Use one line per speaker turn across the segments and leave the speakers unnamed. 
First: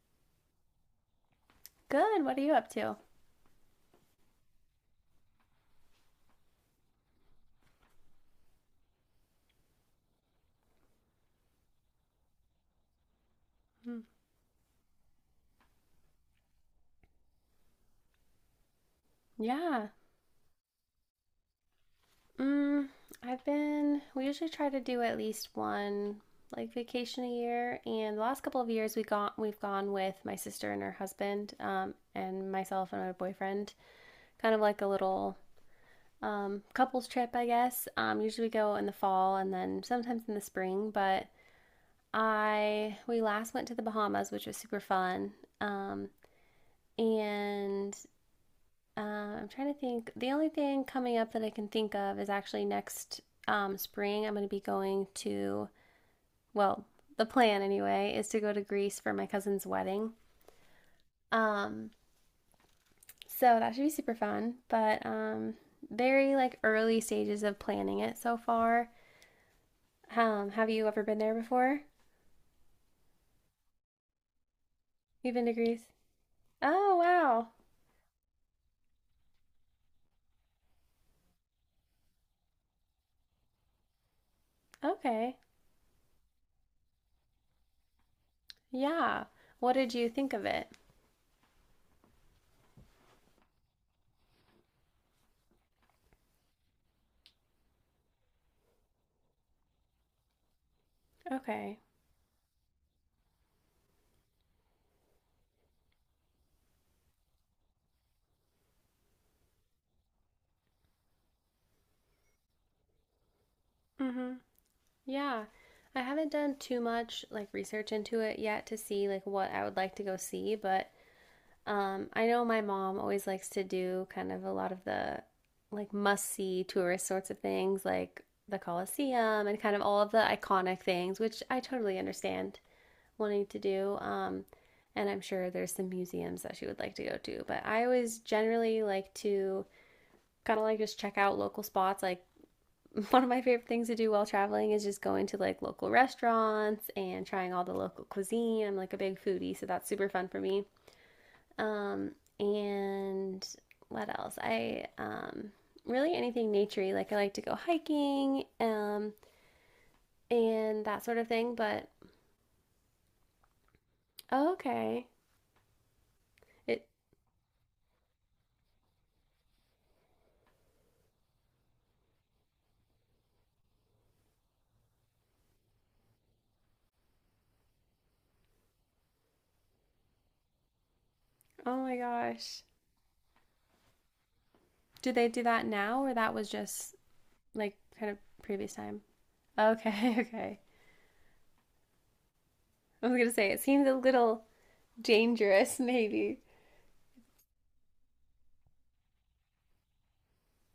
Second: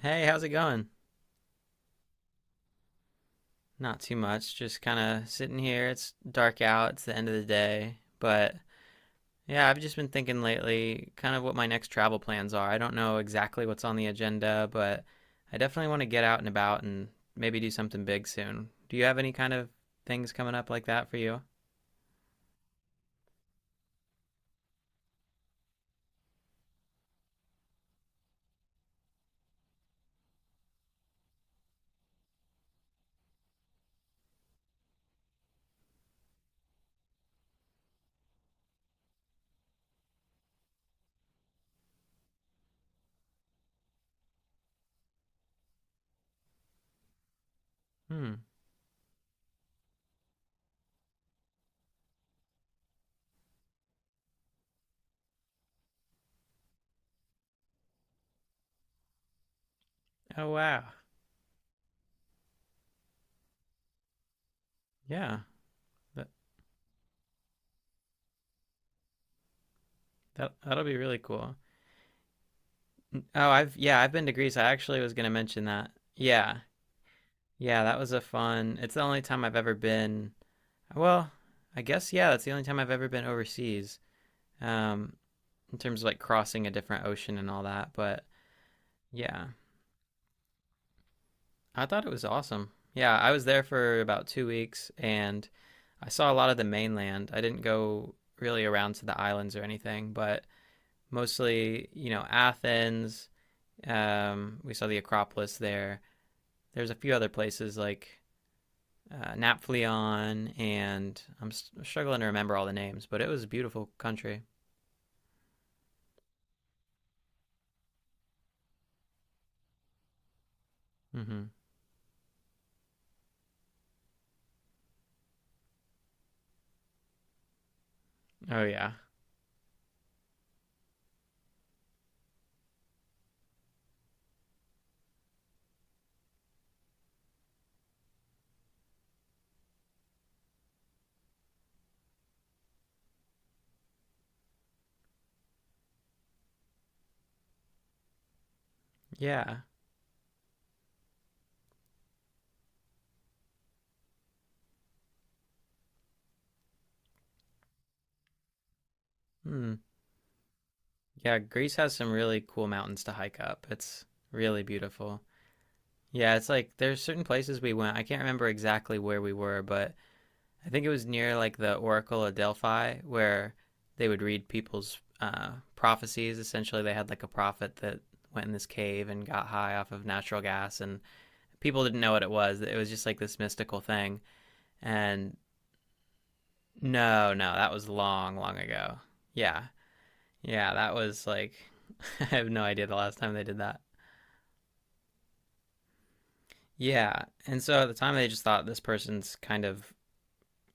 Hey, how's it going?
Good. What are you up to?
Not too much. Just kind of sitting here. It's dark out. It's the end of the day. But yeah, I've just been thinking lately kind of what my next travel plans are. I don't know exactly what's on
Hmm.
the agenda, but I definitely want to get out and about and maybe do something big soon. Do you have any kind of
Yeah.
things coming up like that for you?
Mm, I've been, we usually try to do at least one like vacation a year. And the last couple of years we've gone with my sister and her husband, and myself and my boyfriend, kind of like a little couples trip, I guess. Usually we go in the fall and then sometimes in the spring, but we last went to the Bahamas, which was super fun. Um, and
Hmm.
I'm trying to think. The only thing coming up that I can think of is actually next spring. I'm going to be going to, well, the plan anyway, is to go to Greece for my cousin's wedding.
Oh, wow.
Um, so that should be super fun, but
Yeah. That,
very like early stages of planning it so far.
that
Have
that'll
you
be
ever
really
been there
cool.
before?
Oh, I've been to Greece. I actually was going to
You've been to
mention that.
Greece?
Yeah.
Oh, wow.
Yeah, that was a fun. It's the only time I've ever been. Well, I guess yeah, that's the only time I've ever been overseas. Um,
Okay.
in terms of like crossing a different ocean and all that. But
Yeah.
yeah,
What did you think of it?
I thought it was awesome. Yeah, I was there for about 2 weeks and I saw a lot of the mainland. I didn't go really around to the islands or anything, but
Okay.
mostly, you know, Athens. We saw the Acropolis there. There's a few other places like Naphtalion, and I'm struggling to remember all the names, but it was a beautiful
Mm-hmm.
country.
Yeah. I haven't done too much like research into it yet to see like what I would like to go see, but
Hmm.
I know my mom always likes to do kind of a lot of the like must-see tourist sorts of things like the
Oh yeah.
Colosseum and kind of all of the iconic things, which I totally understand wanting to do. And I'm sure there's some museums that she would like to go to, but I always generally like to kind of like just check out local spots like one of my favorite things to do while traveling is just going to like local restaurants and trying all the local cuisine. I'm like a big foodie,
Yeah.
so that's super fun for me. Um, and what else? I really anything naturey. Like I like to go hiking
Hmm.
and that sort of
Yeah,
thing.
Greece
But
has some really cool mountains to hike up. It's
oh,
really
okay,
beautiful. Yeah, it's like
it.
there's certain places we went. I can't remember exactly where we were, but I think it was near like the Oracle of Delphi where they would read people's prophecies. Essentially, they had like a prophet that went in this cave and got high off of natural gas, and
Oh
people
my
didn't know what it was.
gosh,
It was just like this mystical thing.
do they
And
do that now or that was just
no, no, that
like
was
kind of
long, long
previous
ago.
time?
Yeah,
Okay, okay.
yeah, that was like, I have no idea the
I was
last
gonna
time they
say
did
it
that.
seems a little dangerous, maybe.
Yeah. And so at the time, they just thought this person's kind of,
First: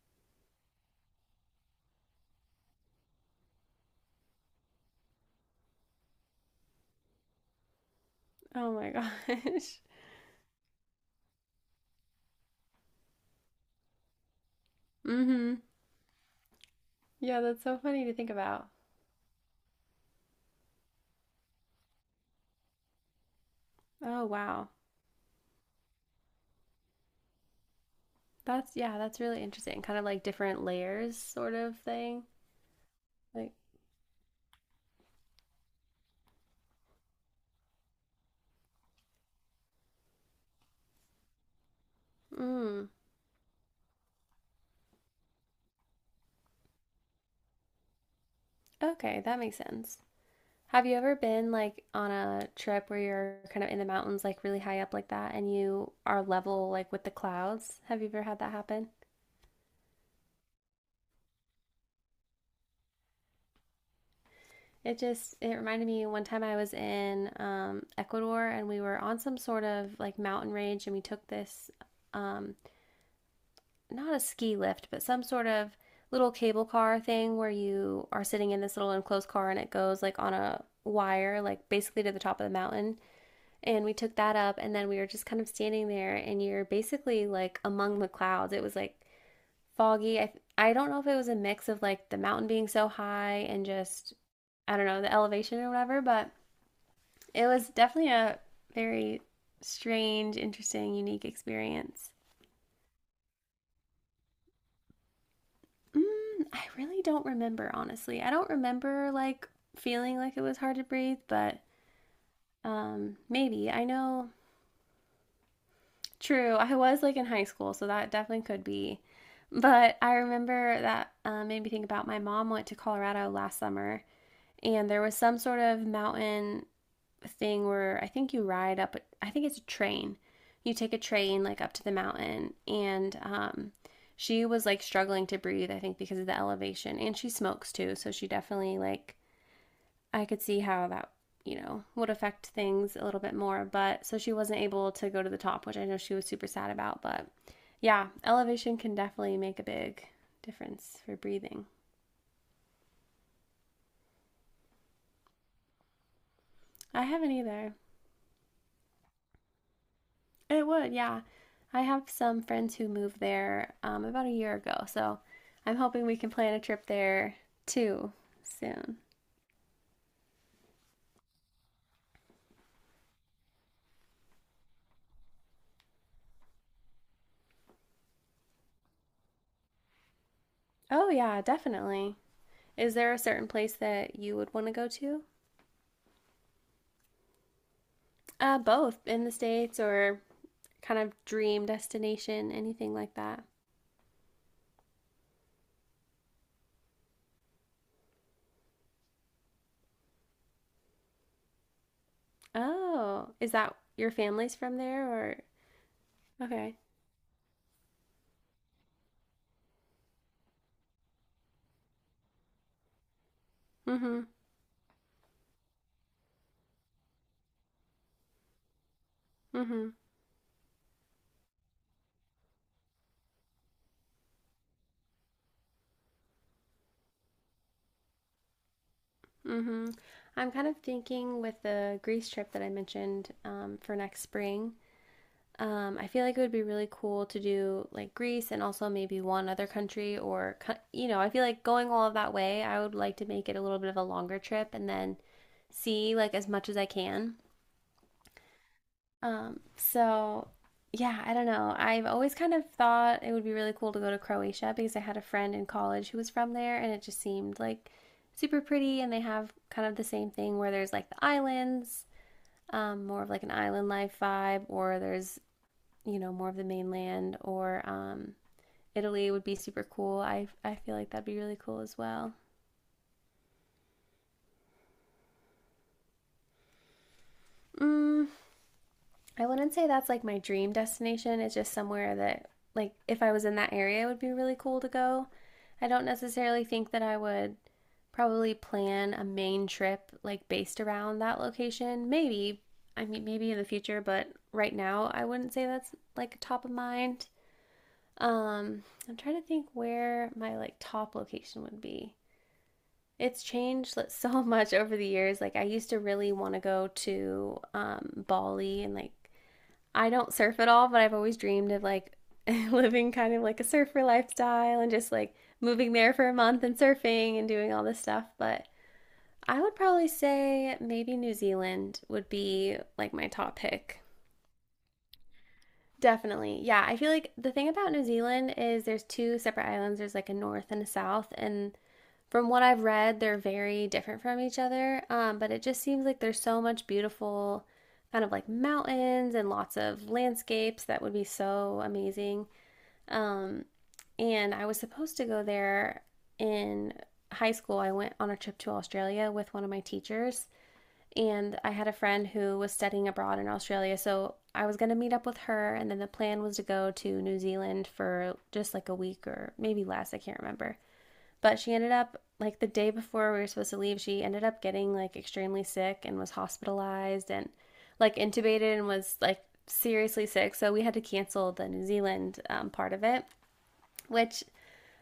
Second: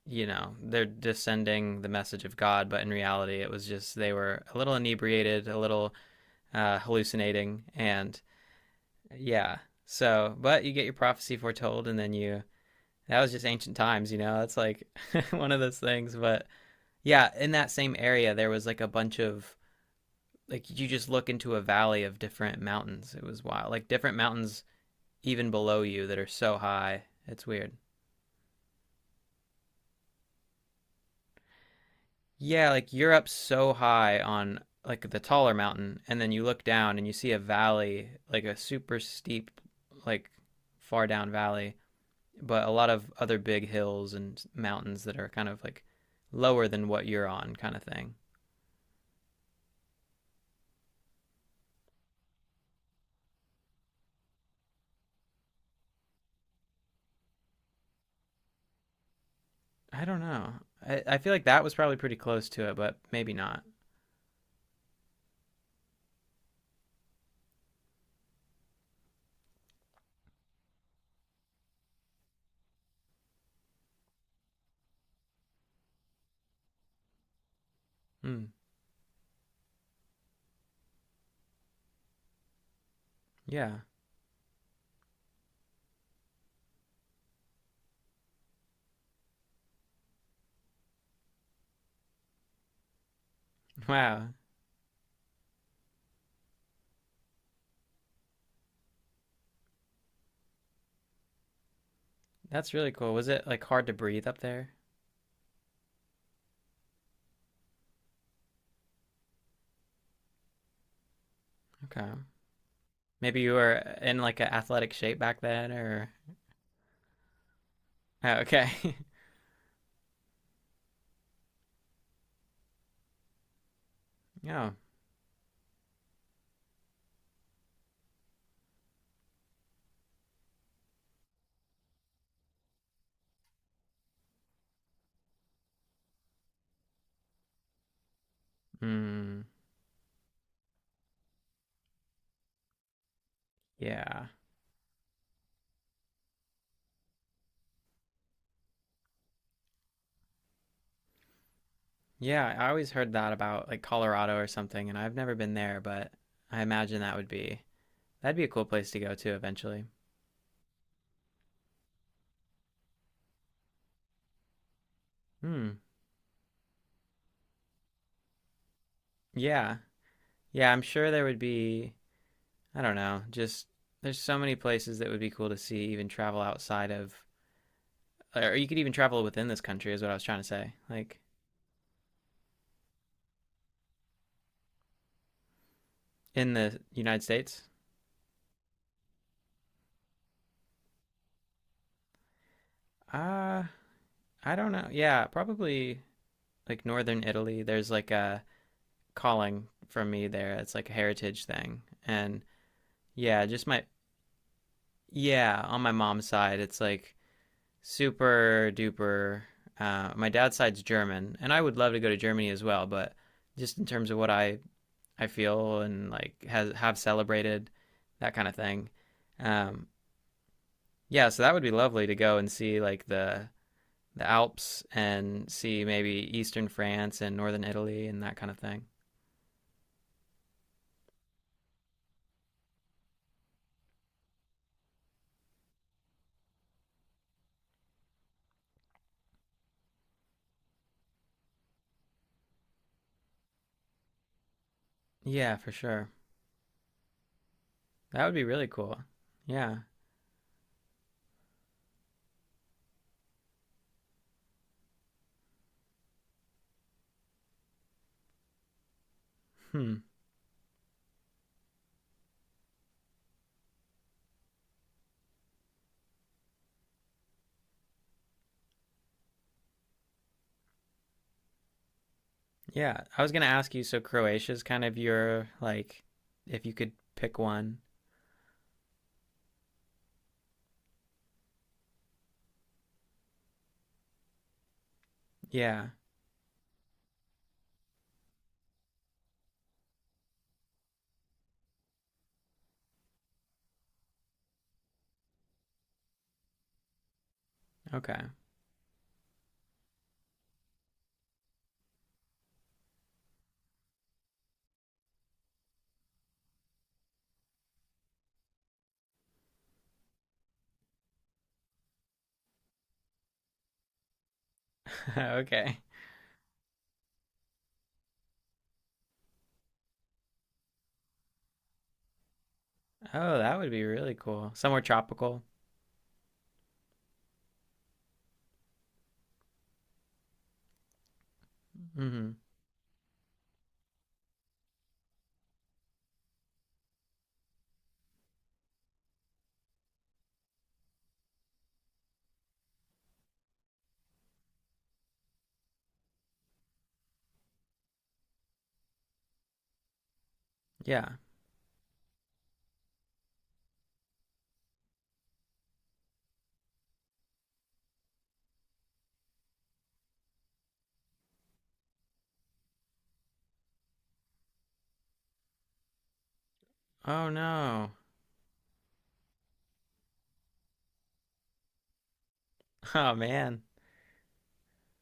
you know, they're descending the message of God. But in reality, it was just they were a little inebriated, a little hallucinating. And
Oh my
yeah.
gosh.
So, but you get your prophecy foretold, and then you, that was just ancient times, you know, that's like one of
Mm-hmm.
those things. But yeah,
Yeah,
in
that's
that
so
same
funny to think
area, there was
about.
like a bunch of, like, you just look into a valley of different mountains. It was wild. Like, different
Oh
mountains
wow.
even below you that are so high. It's weird.
That's yeah, that's really interesting. Kind of like different layers sort of thing.
Yeah, like you're up
Like,
so high on like the taller mountain, and then you look down and you see a valley, like a super steep, like far down valley, but a lot
mm,
of other big hills and mountains that are kind of like lower than what you're on, kind of thing.
okay, that makes sense. Have you ever been like on a trip where you're kind of in the mountains, like really high up like that, and you are level like with the clouds? Have you ever had that happen?
I don't know. I feel like that was probably pretty close to it, but maybe not.
It just it reminded me one time I was in Ecuador and we were on some sort of like mountain range and we took this um, not a ski lift, but some sort of little cable car thing where you are
Hmm.
sitting in this little enclosed car and it goes like on a wire, like basically to the top of the mountain.
Yeah.
And we took that up and then we were just kind of standing there and you're basically like among the clouds. It was like foggy. I don't know if it was a mix of like the mountain being so high and just,
Wow.
I don't know, the elevation or whatever, but it was definitely a very strange, interesting, unique experience.
That's really cool. Was it like hard to breathe up there?
Mm, I really don't remember, honestly. I don't remember like feeling like it was hard to breathe, but
Okay. Maybe you
maybe.
were
I
in
know,
like an athletic shape back then, or
true, I was like in high school, so that
oh,
definitely could
okay,
be. But I remember that made me think about my mom went to Colorado last summer,
yeah,
and there was some sort of mountain thing where I think you ride up, I think it's a train. You take a train like up to the mountain, and she was like struggling to breathe, I think, because of the elevation. And she smokes too, so she definitely like,
mm,
I could see how that, you know, would affect things a little bit more. But so
yeah,
she wasn't able to go to the top, which I know she was super sad about. But yeah, elevation can definitely make a big difference for breathing.
yeah. I always heard that about like Colorado or something, and I've never been there, but I imagine
I
that would
haven't
be
either.
that'd be a cool place to go to eventually.
It would, yeah. I have some friends who moved there about a year ago, so
Hmm.
I'm hoping we can plan a trip there too soon.
Yeah, yeah. I'm sure there would be. I don't know. Just there's so many places that would be cool to see, even travel outside of, or you could even travel within this country, is what I was trying to say.
Oh,
Like
yeah, definitely. Is there a certain place that you would want to go to?
in the United States.
Both in the States or kind of dream destination, anything like that.
Uh, I don't know. Yeah, probably like northern Italy, there's like a calling from me there. It's like a heritage thing. And
Oh,
yeah,
is
just
that
my
your family's from there or?
yeah, on my mom's side,
Okay.
it's like super duper. My dad's side's German, and I would love to go to Germany as well, but just in terms of
Mm-hmm.
what I feel and like has have celebrated that kind of thing. Um,
Mm-hmm.
yeah, so that would be lovely to go and see like the Alps and see maybe eastern France and northern Italy and that kind of thing.
Mm-hmm. I'm kind of thinking with the Greece trip that I mentioned for next spring. I feel like it would be really cool to do like Greece and also maybe one other country or, you know, I feel like going all of that way, I would like to make it a little bit of a longer trip and then
Yeah, for sure.
see like as much as I can.
That would be really cool.
Um,
Yeah.
so yeah, I don't know. I've always kind of thought it would be really cool to go to Croatia because I had a friend in college who was from there and it just seemed like super pretty and they have kind
Hmm.
of the same thing where there's like the islands, more of like an island life vibe, or there's you know, more of the mainland or Italy would be super cool. I feel like that'd be really cool as well.
Yeah. I was gonna ask you. So Croatia is kind of your like, if you could pick one.
Mm, I wouldn't say that's like my dream destination. It's just somewhere that, like, if I was in that area, it would be really cool to go. I
Yeah.
don't necessarily think that I would probably plan a main trip like based around that location. Maybe, I mean, maybe in the future, but right now, I wouldn't say that's like top of mind.
Okay.
Um, I'm trying to think where my like top location would be. It's changed like, so much over the years. Like I used to really want to go to Bali, and like I don't surf at all, but I've always dreamed of like living kind of like a surfer lifestyle and just like
okay.
moving there for a month and surfing and doing all this stuff. But I would probably say maybe New Zealand would be like my
Oh,
top
that would be
pick.
really cool. Somewhere tropical.
Definitely. Yeah, I feel like the thing about New Zealand is there's two separate islands. There's like a north and a south, and
Mm-hmm.
from what I've read, they're very different from each other. But it just seems like there's so much beautiful, kind of like mountains and lots of landscapes that would be so amazing. Um, and I was supposed to go there in high school. I went on a trip to Australia with one of my teachers,
Yeah.
and I had a friend who was studying abroad in Australia. So I was going to meet up with her, and then the plan was to go to New Zealand for just like a week or maybe less. I can't remember. But she ended up like the day before we were supposed to leave, she ended up getting like extremely sick and was
Oh
hospitalized and
no.
like intubated and was like seriously sick. So we had to cancel the New Zealand part of
Oh
it,
man.
which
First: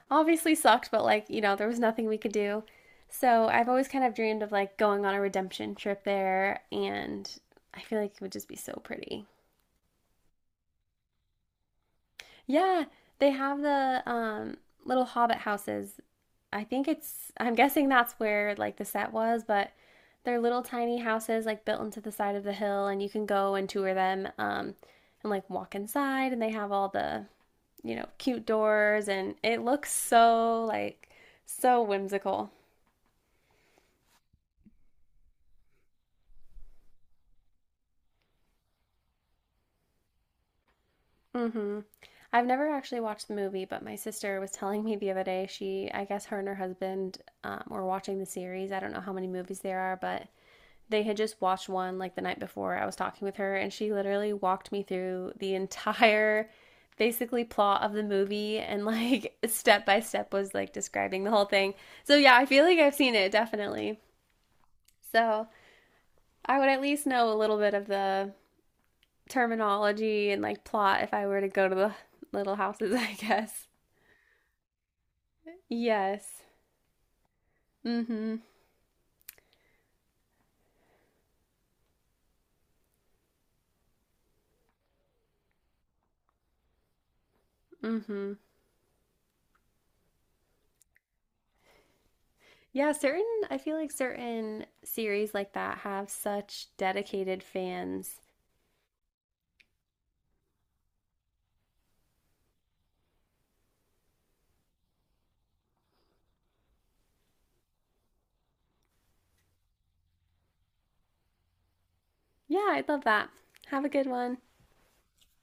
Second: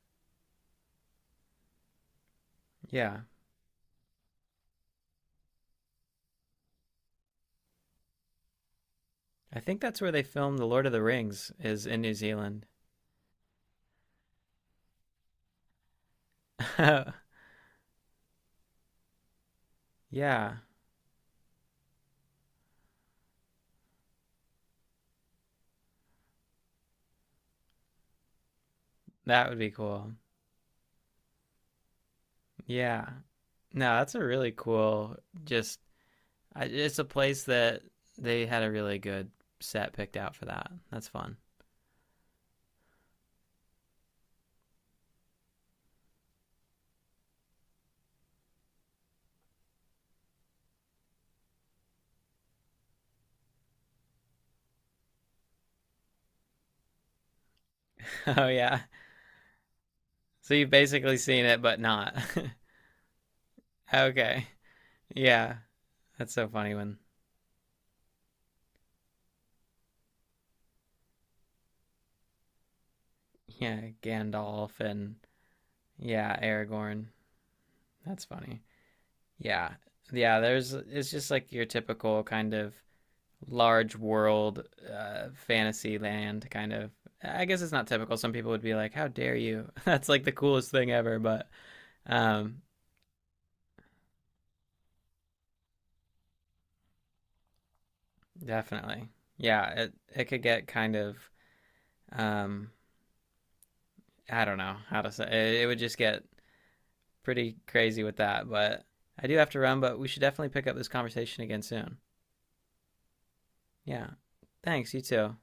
obviously sucked, but like, you know, there was nothing we could do.
Yeah.
So I've always kind of dreamed of like going on a redemption trip there and I feel like it would just be so pretty.
I think that's where they filmed The Lord of the Rings is in New Zealand.
Yeah, they have the little hobbit houses I think it's, I'm guessing that's where like the set was, but they're
yeah.
little tiny houses like built into the side of the hill, and you can go and tour them and like walk inside, and they have all the, you know, cute doors, and
That would
it
be
looks
cool.
so like so whimsical.
Yeah. No, that's a really cool just I, it's a place that they had a really good set picked out for that. That's fun.
Hmm I've never actually watched the movie, but my sister was telling me the other day, she, I guess her and her husband were watching the series. I don't know how many movies there are, but they had just watched one like the night before. I was talking with her, and she literally walked me through the entire basically plot of the
Oh
movie
yeah.
and like step by step
So
was
you've
like
basically
describing the
seen
whole
it,
thing.
but not.
So yeah, I feel like I've seen it definitely.
okay.
So
Yeah. That's so
I would
funny
at
when
least know a little bit of the terminology and like plot if I were to go to the little houses, I guess.
yeah Gandalf and yeah
Yes.
Aragorn. That's
Mm-hmm.
funny. Yeah. Yeah. There's it's just like your typical kind of large world fantasy land kind of. I guess it's not typical. Some
Mm-hmm.
people would be like, "How dare you?" That's like the coolest thing ever. But um,
Yeah, certain I feel like certain series like that have such dedicated fans.
Definitely. Yeah, it could get kind of um I don't know how to say it, it would just get pretty crazy with that, but I do have to run, but we should definitely pick up this conversation again soon.
Yeah, I'd love that. Have a good
Yeah.
one.
Thanks, you too.